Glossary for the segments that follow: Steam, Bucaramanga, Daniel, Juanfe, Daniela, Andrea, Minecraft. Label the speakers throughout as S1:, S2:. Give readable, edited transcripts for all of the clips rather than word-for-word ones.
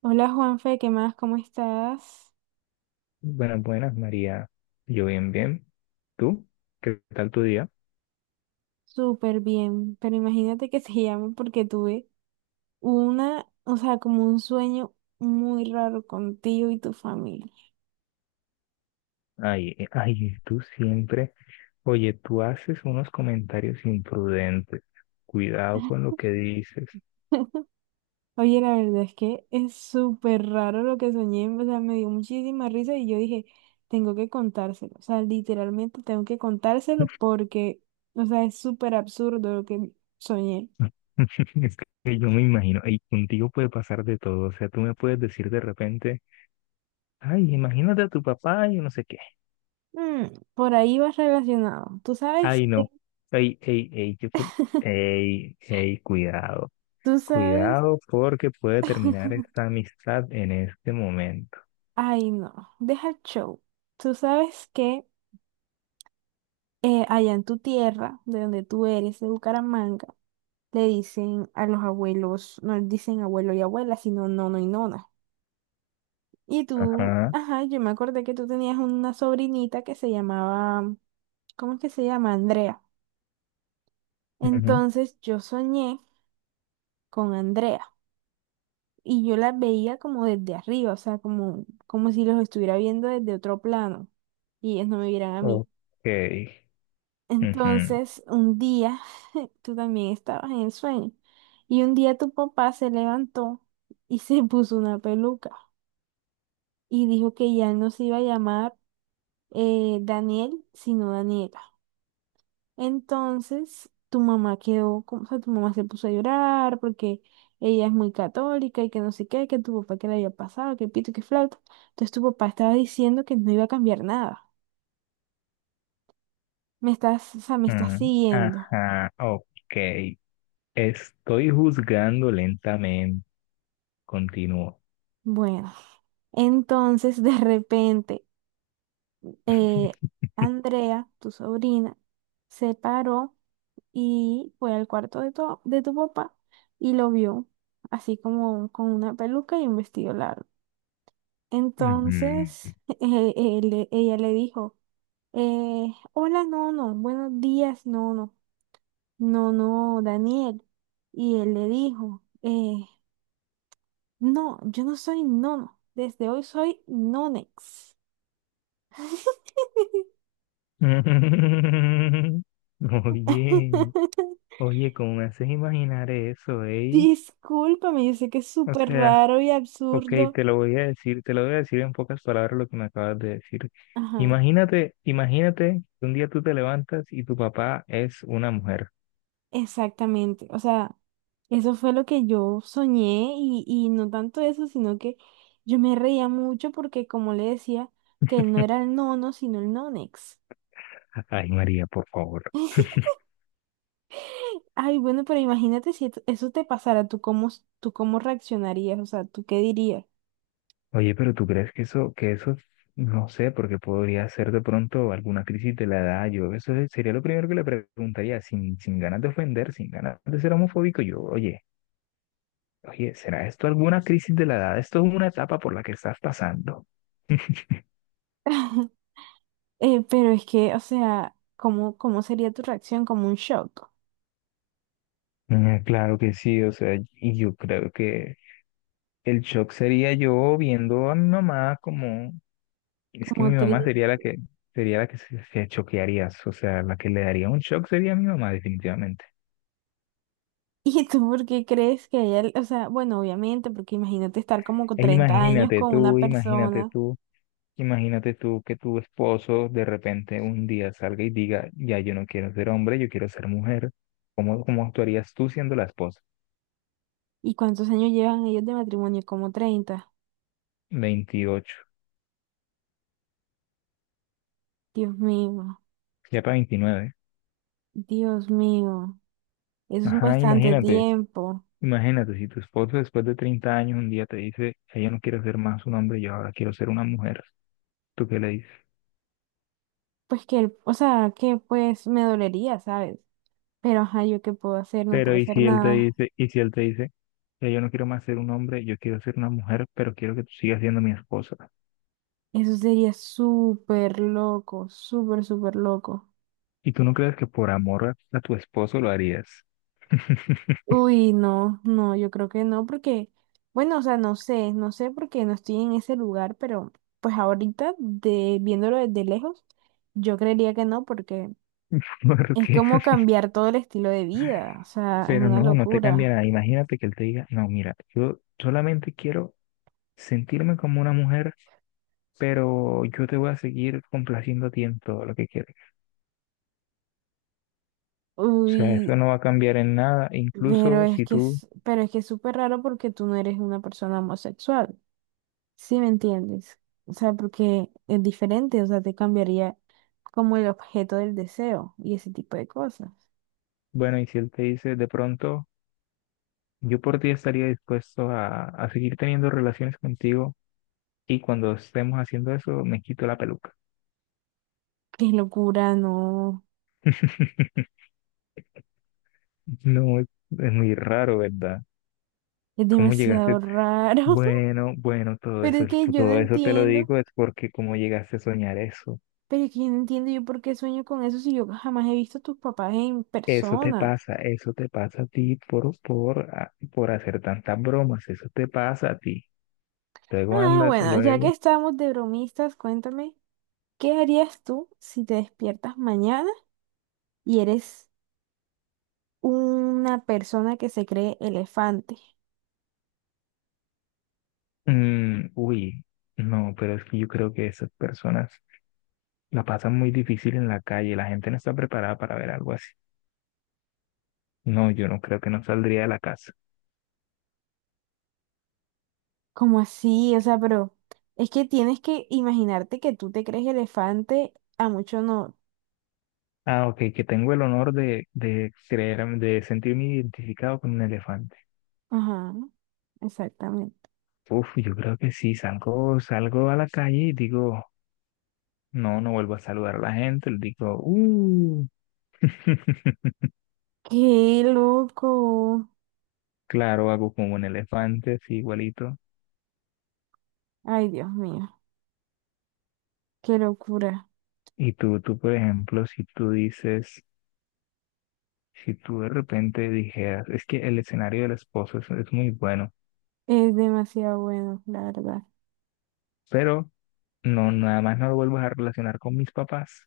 S1: Hola Juanfe, ¿qué más? ¿Cómo estás?
S2: Buenas, buenas, María. Yo bien, bien. ¿Tú? ¿Qué tal tu día?
S1: Súper bien, pero imagínate que se llama porque tuve una, o sea, como un sueño muy raro contigo y tu familia.
S2: Ay, ay, tú siempre. Oye, tú haces unos comentarios imprudentes. Cuidado con lo que dices.
S1: Oye, la verdad es que es súper raro lo que soñé, o sea, me dio muchísima risa y yo dije, tengo que contárselo, o sea, literalmente tengo que contárselo porque, o sea, es súper absurdo lo que soñé.
S2: Es que yo me imagino, y contigo puede pasar de todo. O sea, tú me puedes decir de repente, ay, imagínate a tu papá y no sé qué.
S1: Mm, por ahí vas relacionado, tú sabes,
S2: Ay, no. Ay, ey, ey, ey, ey, cuidado.
S1: tú sabes.
S2: Cuidado porque puede terminar esta amistad en este momento.
S1: Ay, no, deja el show. Tú sabes que allá en tu tierra, de donde tú eres, de Bucaramanga, le dicen a los abuelos, no les dicen abuelo y abuela, sino nono y nona. Y tú,
S2: Ajá.
S1: ajá, yo me acordé que tú tenías una sobrinita que se llamaba, ¿cómo es que se llama? Andrea.
S2: Ujú.
S1: Entonces yo soñé con Andrea y yo la veía como desde arriba, o sea, como, como si los estuviera viendo desde otro plano y ellos no me vieran a mí.
S2: Ok. Ujú.
S1: Entonces, un día, tú también estabas en el sueño, y un día tu papá se levantó y se puso una peluca y dijo que ya no se iba a llamar Daniel, sino Daniela. Entonces, tu mamá quedó, como- o sea, tu mamá se puso a llorar porque ella es muy católica y que no sé qué, que tu papá que le había pasado, que pito, que flauta. Entonces, tu papá estaba diciendo que no iba a cambiar nada. Me estás, o sea, me estás siguiendo.
S2: Ajá, ok. Estoy juzgando lentamente. Continúo.
S1: Bueno, entonces de repente eh, Andrea, tu sobrina, se paró y fue al cuarto de tu papá y lo vio así como con una peluca y un vestido largo.
S2: Ujú. Mm.
S1: Entonces él- ella le dijo, hola Nono, buenos días Nono, Nono Daniel. Y él le dijo, no, yo no soy Nono, desde hoy soy Nonex.
S2: Oye, oye, ¿cómo me haces imaginar eso, eh?
S1: Discúlpame, yo sé que es
S2: O
S1: súper
S2: sea,
S1: raro y
S2: ok,
S1: absurdo.
S2: te lo voy a decir, te lo voy a decir en pocas palabras lo que me acabas de decir.
S1: Ajá,
S2: Imagínate, imagínate que un día tú te levantas y tu papá es una mujer.
S1: exactamente. O sea, eso fue lo que yo soñé y no tanto eso, sino que yo me reía mucho porque como le decía, que él no era el nono, sino el nonex.
S2: Ay, María, por favor.
S1: Ay, bueno, pero imagínate si esto- eso te pasara, tú cómo reaccionarías? O sea, ¿tú qué dirías?
S2: Oye, pero ¿tú crees que eso, no sé, porque podría ser de pronto alguna crisis de la edad? Sería lo primero que le preguntaría, sin ganas de ofender, sin ganas de ser homofóbico. Yo, oye, oye, ¿será esto alguna crisis de la edad? Esto es una etapa por la que estás pasando.
S1: Pero es que, o sea, ¿cómo, cómo sería tu reacción? ¿Como un shock,
S2: Mm. Claro que sí, o sea, y yo creo que el shock sería yo viendo a mi mamá como, es que
S1: como
S2: mi mamá
S1: triste?
S2: sería la que se choquearía, o sea, la que le daría un shock sería mi mamá definitivamente.
S1: ¿Y tú por qué crees que ella, o sea, bueno, obviamente, porque imagínate estar como con
S2: E
S1: 30 años
S2: imagínate
S1: con una
S2: tú, imagínate
S1: persona?
S2: tú, imagínate tú que tu esposo de repente un día salga y diga, ya yo no quiero ser hombre, yo quiero ser mujer. ¿Cómo, cómo actuarías tú siendo la esposa?
S1: ¿Y cuántos años llevan ellos de matrimonio? Como 30.
S2: 28,
S1: Dios mío,
S2: ya para 29.
S1: Dios mío, eso es
S2: Ajá,
S1: bastante
S2: imagínate,
S1: tiempo.
S2: imagínate si tu esposo después de 30 años un día te dice, ya yo no quiero ser más un hombre, yo ahora quiero ser una mujer. ¿Tú qué le dices?
S1: Pues que, él- o sea, que pues me dolería, ¿sabes? Pero ajá, ¿yo qué puedo hacer? No
S2: Pero
S1: puedo
S2: y
S1: hacer
S2: si él te
S1: nada.
S2: dice, y si él te dice, ya yo no quiero más ser un hombre, yo quiero ser una mujer, pero quiero que tú sigas siendo mi esposa.
S1: Eso sería súper loco, súper, súper loco.
S2: Y tú no crees que por amor a tu esposo lo harías.
S1: Uy, no, no, yo creo que no, porque, bueno, o sea, no sé, no sé porque no estoy en ese lugar, pero pues ahorita, de, viéndolo desde lejos, yo creería que no, porque es
S2: Porque,
S1: como cambiar todo el estilo de vida, o sea, es
S2: pero
S1: una
S2: no, no te cambia
S1: locura.
S2: nada. Imagínate que él te diga, no, mira, yo solamente quiero sentirme como una mujer, pero yo te voy a seguir complaciendo a ti en todo lo que quieres. O sea, eso
S1: Uy,
S2: no va a cambiar en nada.
S1: pero
S2: Incluso
S1: es
S2: si
S1: que
S2: tú,
S1: es, pero es que es súper raro porque tú no eres una persona homosexual, ¿sí me entiendes? O sea, porque es diferente, o sea, te cambiaría como el objeto del deseo y ese tipo de cosas.
S2: bueno, y si él te dice de pronto, yo por ti estaría dispuesto a seguir teniendo relaciones contigo y cuando estemos haciendo eso, me quito la peluca.
S1: Qué locura, no.
S2: No, es muy raro, ¿verdad?
S1: Es
S2: ¿Cómo
S1: demasiado
S2: llegaste?
S1: raro.
S2: Bueno, bueno,
S1: Pero es que yo no
S2: todo eso te lo
S1: entiendo.
S2: digo es porque cómo llegaste a soñar eso.
S1: Pero es que yo no entiendo yo por qué sueño con eso si yo jamás he visto a tus papás en persona.
S2: Eso te pasa a ti por hacer tantas bromas, eso te pasa a ti. Luego
S1: Ah,
S2: anda,
S1: bueno, ya que
S2: luego.
S1: estamos de bromistas, cuéntame, ¿qué harías tú si te despiertas mañana y eres una persona que se cree elefante?
S2: Uy, no, pero es que yo creo que esas personas la pasan muy difícil en la calle, la gente no está preparada para ver algo así. No, yo no creo que no saldría de la casa.
S1: ¿Cómo así? O sea, pero es que tienes que imaginarte que tú te crees elefante, a mucho no.
S2: Ah, ok, que tengo el honor de creer, de sentirme identificado con un elefante.
S1: Ajá, exactamente.
S2: Uf, yo creo que sí, salgo, salgo a la calle y digo, no, no vuelvo a saludar a la gente, le digo,
S1: Qué loco.
S2: claro, hago como un elefante, así igualito.
S1: Ay, Dios mío, qué locura.
S2: Y tú, por ejemplo, si tú dices, si tú de repente dijeras, es que el escenario del esposo es muy bueno,
S1: Es demasiado bueno, la verdad.
S2: pero no, nada más no lo vuelvas a relacionar con mis papás,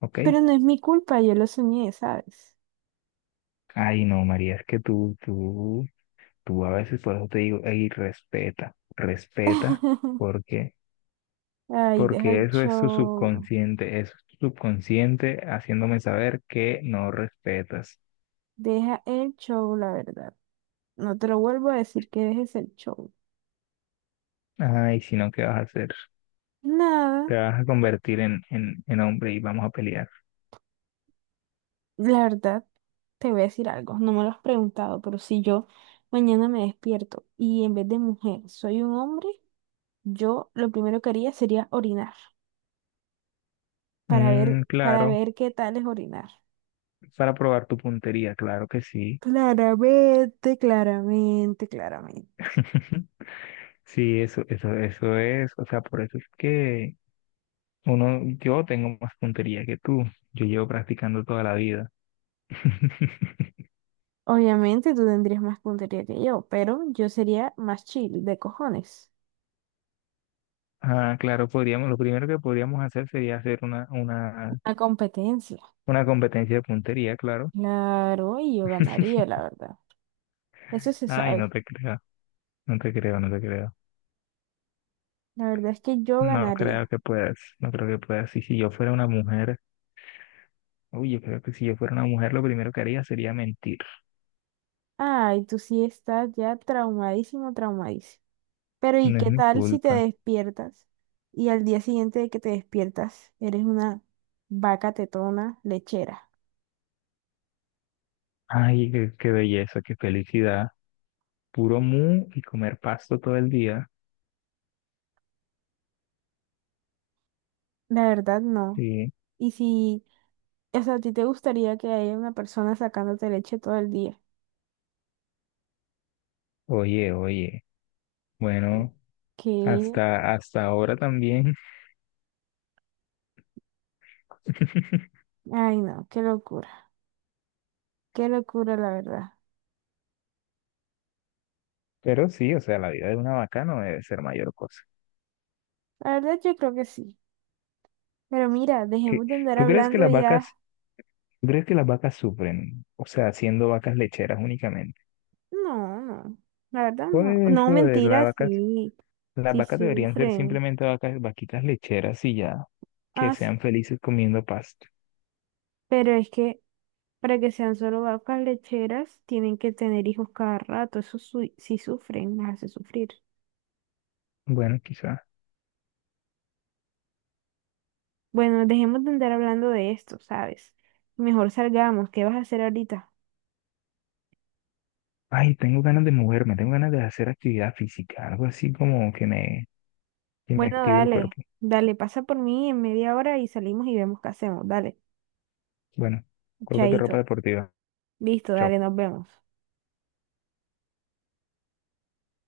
S2: ¿ok?
S1: Pero no es mi culpa, yo lo soñé, ¿sabes?
S2: Ay, no, María, es que tú a veces, por eso te digo, ey, respeta, respeta, porque
S1: Ay, deja
S2: porque
S1: el
S2: eso es tu
S1: show.
S2: subconsciente, eso es tu subconsciente haciéndome saber que no respetas.
S1: Deja el show, la verdad. No te lo vuelvo a decir que dejes el show.
S2: Ay, si no, ¿qué vas a hacer?
S1: Nada,
S2: Te vas a convertir en hombre y vamos a pelear.
S1: la verdad, te voy a decir algo. No me lo has preguntado, pero si yo mañana me despierto y en vez de mujer soy un hombre, yo lo primero que haría sería orinar,
S2: Mm,
S1: para
S2: claro,
S1: ver qué tal es orinar.
S2: para probar tu puntería, claro que sí.
S1: Claramente, claramente, claramente.
S2: Sí, eso es, o sea, por eso es que uno, yo tengo más puntería que tú. Yo llevo practicando toda la vida.
S1: Obviamente tú tendrías más puntería que yo, pero yo sería más chill de cojones.
S2: Ah, claro, podríamos, lo primero que podríamos hacer sería hacer
S1: La competencia.
S2: una competencia de puntería, claro.
S1: Claro, y yo ganaría, la verdad. Eso se
S2: Ay,
S1: sabe.
S2: no te creo, no te creo, no te creo.
S1: La verdad es que yo
S2: No creo
S1: ganaría.
S2: que puedas, no creo que puedas. Y si yo fuera una mujer, uy, yo creo que si yo fuera una mujer, lo primero que haría sería mentir.
S1: Ay, tú sí estás ya traumadísimo, traumadísimo. Pero ¿y
S2: No es
S1: qué
S2: mi
S1: tal si te
S2: culpa.
S1: despiertas y al día siguiente de que te despiertas eres una vaca tetona lechera?
S2: Ay, qué, qué belleza, qué felicidad. Puro mu y comer pasto todo el día.
S1: La verdad, no.
S2: Sí.
S1: Y si, o sea, a ti te gustaría que haya una persona sacándote leche todo el día.
S2: Oye, oye. Bueno,
S1: Que,
S2: hasta, hasta ahora también.
S1: ay no, qué locura la verdad.
S2: Pero sí, o sea, la vida de una vaca no debe ser mayor cosa.
S1: La verdad yo creo que sí. Pero mira,
S2: ¿Qué-
S1: dejemos de andar
S2: ¿Tú crees que
S1: hablando
S2: las
S1: ya.
S2: vacas ¿Tú crees que las vacas sufren? O sea, siendo vacas lecheras únicamente.
S1: No, no, la verdad
S2: Por
S1: no. No,
S2: eso de
S1: mentira, sí,
S2: las
S1: sí
S2: vacas deberían ser
S1: sufren.
S2: simplemente vacas, vaquitas lecheras y ya,
S1: Ah,
S2: que
S1: s-
S2: sean felices comiendo pasto.
S1: pero es que para que sean solo vacas lecheras, tienen que tener hijos cada rato. Eso su- sí sufren, las hace sufrir.
S2: Bueno, quizá.
S1: Bueno, dejemos de andar hablando de esto, ¿sabes? Mejor salgamos. ¿Qué vas a hacer ahorita?
S2: Ay, tengo ganas de moverme, tengo ganas de hacer actividad física, algo así como que que me
S1: Bueno,
S2: active el
S1: dale,
S2: cuerpo.
S1: dale, pasa por mí en media hora y salimos y vemos qué hacemos. Dale,
S2: Bueno, colócate ropa
S1: chaito.
S2: deportiva.
S1: Listo, dale,
S2: Chao.
S1: nos vemos.